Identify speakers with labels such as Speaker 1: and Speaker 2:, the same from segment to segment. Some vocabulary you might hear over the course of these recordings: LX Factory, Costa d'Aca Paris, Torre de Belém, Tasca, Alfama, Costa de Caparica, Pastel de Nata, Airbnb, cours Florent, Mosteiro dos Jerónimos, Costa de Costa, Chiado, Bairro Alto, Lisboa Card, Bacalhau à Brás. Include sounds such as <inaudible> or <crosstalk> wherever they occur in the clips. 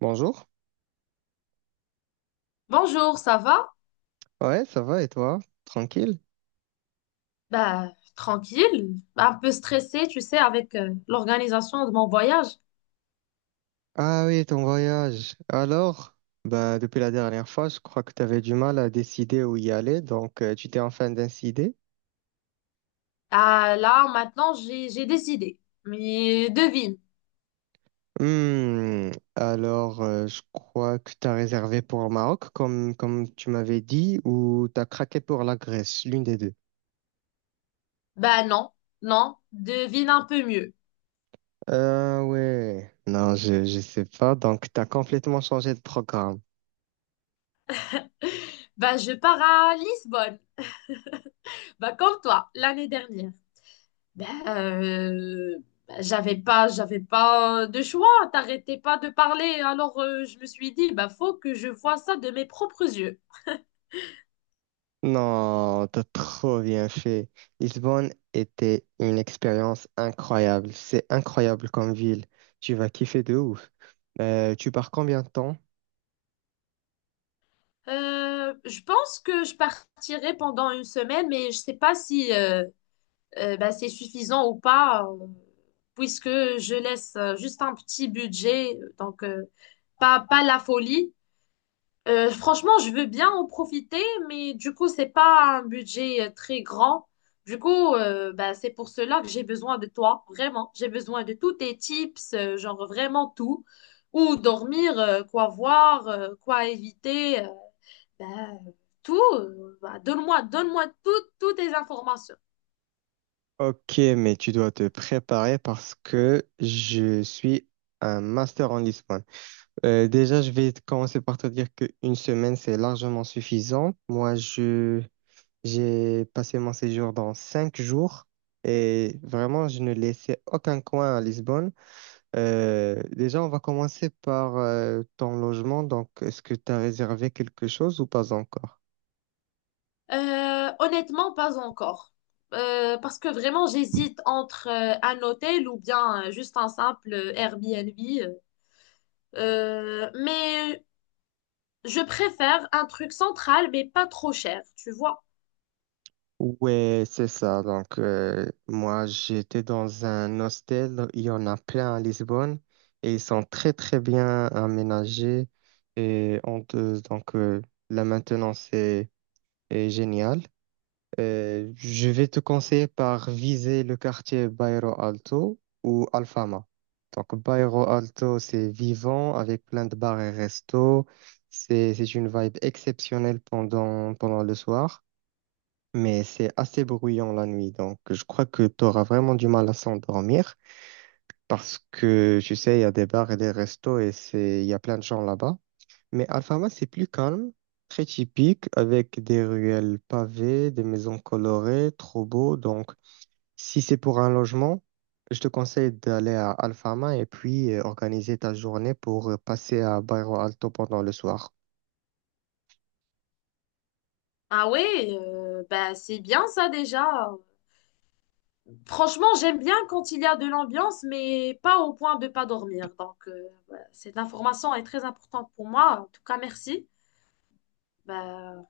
Speaker 1: Bonjour.
Speaker 2: Bonjour, ça va?
Speaker 1: Ouais, ça va et toi? Tranquille?
Speaker 2: Ben, tranquille, un peu stressée, tu sais, avec l'organisation de mon voyage.
Speaker 1: Ah oui, ton voyage. Alors, bah, depuis la dernière fois, je crois que tu avais du mal à décider où y aller, donc tu t'es enfin décidé.
Speaker 2: Ah, là, maintenant, j'ai des idées. Mais devine.
Speaker 1: Hmm, alors, je crois que tu as réservé pour le Maroc, comme tu m'avais dit, ou tu as craqué pour la Grèce, l'une des deux.
Speaker 2: Ben non, non, devine un peu mieux.
Speaker 1: Ah ouais, non, je sais pas, donc tu as complètement changé de programme.
Speaker 2: Ben, je pars à Lisbonne. Ben, comme toi, l'année dernière. Ben, j'avais pas de choix. T'arrêtais pas de parler. Alors, je me suis dit, ben, faut que je vois ça de mes propres yeux.
Speaker 1: Non, t'as trop bien fait. Lisbonne était une expérience incroyable. C'est incroyable comme ville. Tu vas kiffer de ouf. Tu pars combien de temps?
Speaker 2: Je pense que je partirai pendant une semaine, mais je sais pas si bah, c'est suffisant ou pas, puisque je laisse juste un petit budget, donc pas, pas la folie. Franchement, je veux bien en profiter, mais du coup, c'est pas un budget très grand. Du coup, bah, c'est pour cela que j'ai besoin de toi, vraiment. J'ai besoin de tous tes tips, genre vraiment tout. Où dormir, quoi voir, quoi éviter. Ben, Tout, bah, donne-moi, donne-moi toutes, toutes les informations.
Speaker 1: Ok, mais tu dois te préparer parce que je suis un master en Lisbonne. Déjà, je vais commencer par te dire qu'une semaine, c'est largement suffisant. Moi, je j'ai passé mon séjour dans 5 jours et vraiment, je ne laissais aucun coin à Lisbonne. Déjà, on va commencer par ton logement. Donc, est-ce que tu as réservé quelque chose ou pas encore?
Speaker 2: Honnêtement, pas encore. Parce que vraiment, j'hésite entre un hôtel ou bien juste un simple Airbnb. Euh, mais je préfère un truc central, mais pas trop cher, tu vois.
Speaker 1: Ouais, c'est ça. Donc, moi, j'étais dans un hostel. Il y en a plein à Lisbonne et ils sont très bien aménagés. Et on te- donc, la maintenance est géniale. Je vais te conseiller par viser le quartier Bairro Alto ou Alfama. Donc, Bairro Alto, c'est vivant avec plein de bars et restos. C'est une vibe exceptionnelle pendant le soir, mais c'est assez bruyant la nuit. Donc, je crois que tu auras vraiment du mal à s'endormir parce que, tu sais, il y a des bars et des restos et il y a plein de gens là-bas. Mais Alfama, c'est plus calme, très typique, avec des ruelles pavées, des maisons colorées, trop beau. Donc, si c'est pour un logement, je te conseille d'aller à Alfama et puis organiser ta journée pour passer à Bairro Alto pendant le soir.
Speaker 2: Ah ouais, bah, c'est bien ça déjà. Franchement, j'aime bien quand il y a de l'ambiance, mais pas au point de pas dormir. Donc, voilà, cette information est très importante pour moi. En tout cas, merci. Bah,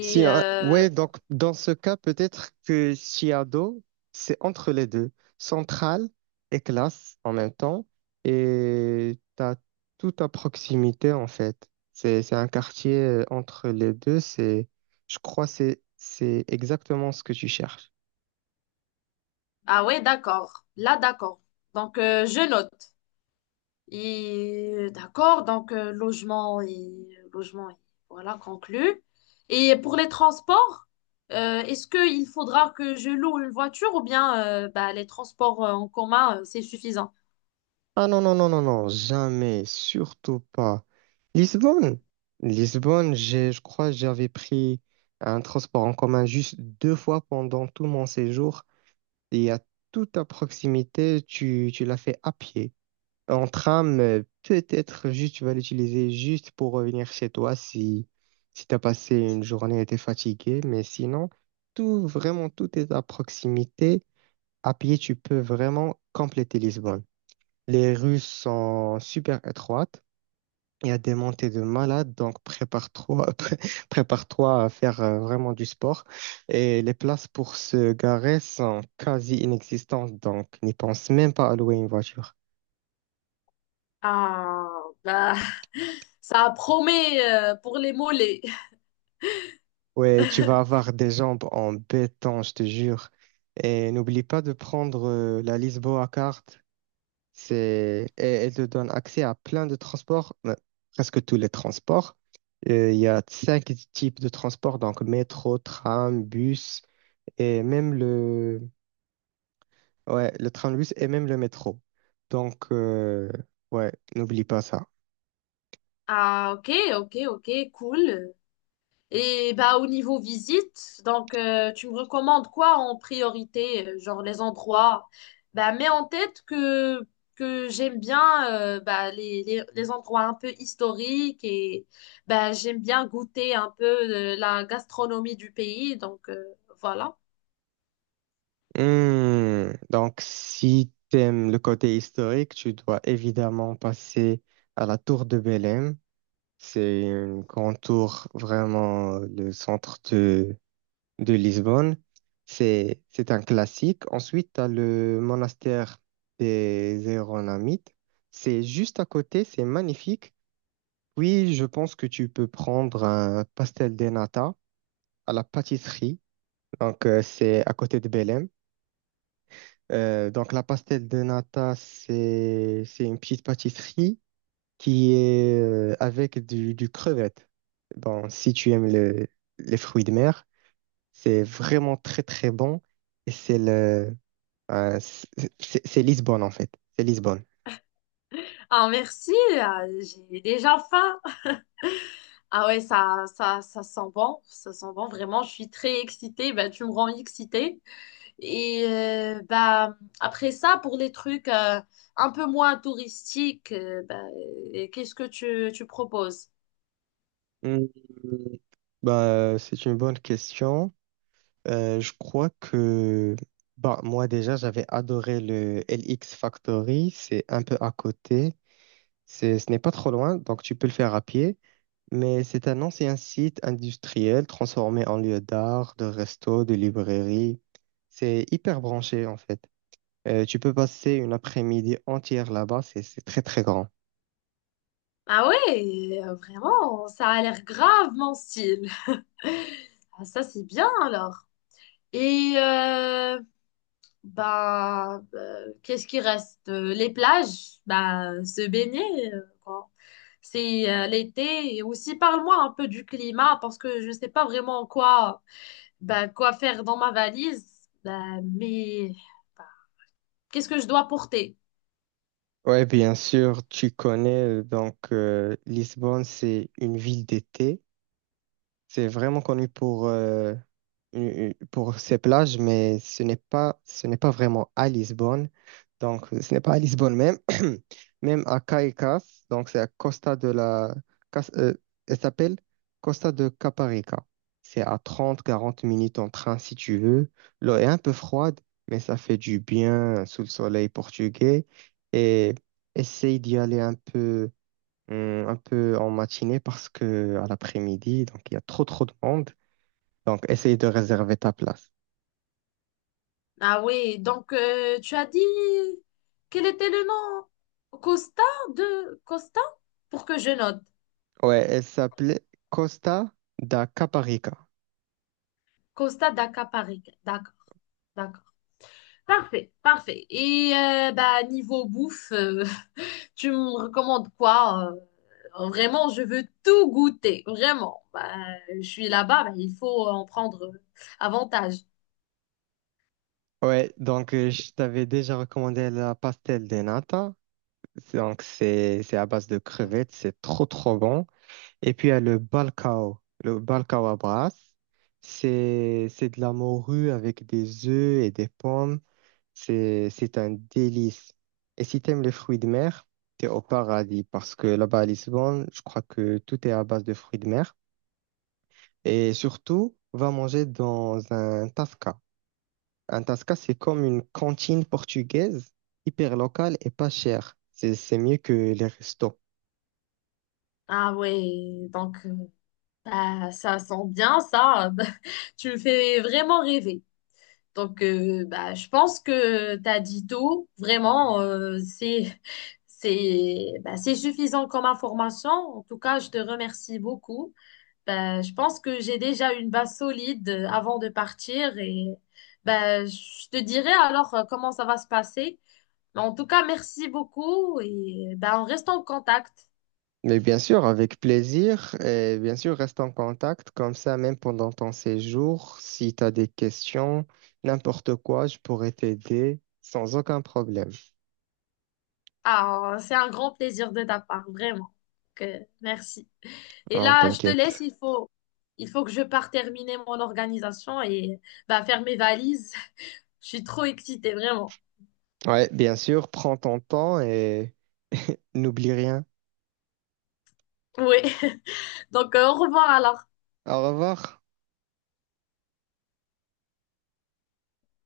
Speaker 1: Si,
Speaker 2: euh,
Speaker 1: ouais, donc dans ce cas, peut-être que Chiado, c'est entre les deux, centrale et classe en même temps, et t'as tout à proximité en fait. C'est un quartier entre les deux, c'est, je crois, c'est exactement ce que tu cherches.
Speaker 2: ah ouais, d'accord. Là, d'accord. Donc, je note. Et d'accord, donc logement et logement, et voilà, conclu. Et pour les transports, est-ce qu'il faudra que je loue une voiture ou bien bah, les transports en commun, c'est suffisant?
Speaker 1: Ah non, non, non, non, non, jamais, surtout pas. Lisbonne, Lisbonne, je crois que j'avais pris un transport en commun juste 2 fois pendant tout mon séjour. Et à toute à proximité, tu l'as fait à pied. En tram, peut-être juste tu vas l'utiliser juste pour revenir chez toi si, si tu as passé une journée et t'es fatigué. Mais sinon, tout, vraiment, tout est à proximité. À pied, tu peux vraiment compléter Lisbonne. Les rues sont super étroites. Il y a des montées de malades, donc prépare-toi, <laughs> prépare-toi à faire vraiment du sport. Et les places pour se garer sont quasi inexistantes, donc n'y pense même pas à louer une voiture.
Speaker 2: Ah, bah, <laughs> ça promet pour les mollets.
Speaker 1: Ouais, tu vas
Speaker 2: <laughs>
Speaker 1: avoir des jambes en béton, je te jure. Et n'oublie pas de prendre la Lisboa Card. C'est, et elle te donne accès à plein de transports, presque tous les transports. Il y a 5 types de transports, donc métro, tram, bus et même le, ouais, le tram, bus et même le métro. Donc, ouais, n'oublie pas ça.
Speaker 2: Ah, ok, ok, ok, cool. Et bah, au niveau visite, donc tu me recommandes quoi en priorité, genre les endroits? Bah, mets en tête que j'aime bien bah, les endroits un peu historiques et bah, j'aime bien goûter un peu la gastronomie du pays. Donc voilà.
Speaker 1: Hmm, donc, si t'aimes le côté historique, tu dois évidemment passer à la tour de Belém. C'est une grande tour, vraiment le centre de Lisbonne. C'est un classique. Ensuite, tu as le monastère des Héronnamites. C'est juste à côté, c'est magnifique. Oui, je pense que tu peux prendre un pastel de nata à la pâtisserie. Donc, c'est à côté de Belém. Donc, la pastel de nata, c'est une petite pâtisserie qui est avec du crevette. Bon, si tu aimes le- les fruits de mer, c'est vraiment très bon. Et c'est le, c'est Lisbonne, en fait. C'est Lisbonne.
Speaker 2: Ah merci, ah, j'ai déjà faim. Ah ouais, ça, ça sent bon, vraiment, je suis très excitée. Bah, tu me rends excitée. Et bah, après ça, pour les trucs un peu moins touristiques, bah, qu'est-ce que tu proposes?
Speaker 1: Hmm, bah, c'est une bonne question. Je crois que bah, moi déjà, j'avais adoré le LX Factory. C'est un peu à côté. C'est, ce n'est pas trop loin, donc tu peux le faire à pied. Mais c'est un ancien site industriel transformé en lieu d'art, de resto, de librairie. C'est hyper branché en fait. Tu peux passer une après-midi entière là-bas. C'est très grand.
Speaker 2: Ah ouais, vraiment, ça a l'air grave mon style. <laughs> Ah, ça, c'est bien alors. Et qu'est-ce qui reste? Les plages, bah, se baigner, quoi. C'est l'été. Et aussi, parle-moi un peu du climat parce que je ne sais pas vraiment en quoi. Bah, quoi faire dans ma valise? Bah, mais bah, qu'est-ce que je dois porter?
Speaker 1: Ouais, bien sûr, tu connais. Donc, Lisbonne, c'est une ville d'été. C'est vraiment connu pour ces plages, mais ce n'est pas vraiment à Lisbonne. Donc, ce n'est pas à Lisbonne même, <clears throat> même à Caicas. Donc, c'est à Costa de la... Cas- euh, elle s'appelle Costa de Caparica. C'est à 30 40 minutes en train si tu veux. L'eau est un peu froide, mais ça fait du bien sous le soleil portugais. Et essaye d'y aller un peu en matinée parce que à l'après-midi, donc il y a trop de monde. Donc, essaye de réserver ta place.
Speaker 2: Ah oui, donc tu as dit quel était le nom? Costa de Costa? Pour que je note.
Speaker 1: Ouais, elle s'appelait Costa da Caparica.
Speaker 2: Costa d'Aca Paris. D'accord, d'accord. Parfait, parfait. Et bah, niveau bouffe, <laughs> tu me recommandes quoi? Vraiment, je veux tout goûter. Vraiment. Bah, je suis là-bas, bah, il faut en prendre avantage.
Speaker 1: Ouais, donc je t'avais déjà recommandé la pastel de nata. Donc, c'est à base de crevettes, c'est trop bon. Et puis il y a le balcao. Le balcao à Brasse, c'est de la morue avec des œufs et des pommes. C'est un délice. Et si t'aimes les fruits de mer, t'es au paradis parce que là-bas à Lisbonne, je crois que tout est à base de fruits de mer. Et surtout, va manger dans un tasca. Un tasca, c'est comme une cantine portugaise, hyper locale et pas chère. C'est mieux que les restos.
Speaker 2: Ah oui, donc. Bah, ça sent bien ça. <laughs> Tu me fais vraiment rêver. Donc, bah, je pense que t'as dit tout. Vraiment, c'est, bah, c'est suffisant comme information. En tout cas, je te remercie beaucoup. Bah, je pense que j'ai déjà une base solide avant de partir et bah, je te dirai alors comment ça va se passer. Mais en tout cas, merci beaucoup et bah, on reste en contact.
Speaker 1: Mais bien sûr, avec plaisir. Et bien sûr, reste en contact comme ça, même pendant ton séjour. Si tu as des questions, n'importe quoi, je pourrais t'aider sans aucun problème.
Speaker 2: Ah, c'est un grand plaisir de ta part, vraiment. Que, merci. Et
Speaker 1: Non,
Speaker 2: là, je te laisse,
Speaker 1: t'inquiète.
Speaker 2: il faut que je parte terminer mon organisation et bah, faire mes valises. <laughs> Je suis trop excitée, vraiment.
Speaker 1: Ouais, bien sûr, prends ton temps et <laughs> n'oublie rien.
Speaker 2: Oui. <laughs> Donc, au revoir alors.
Speaker 1: Au revoir.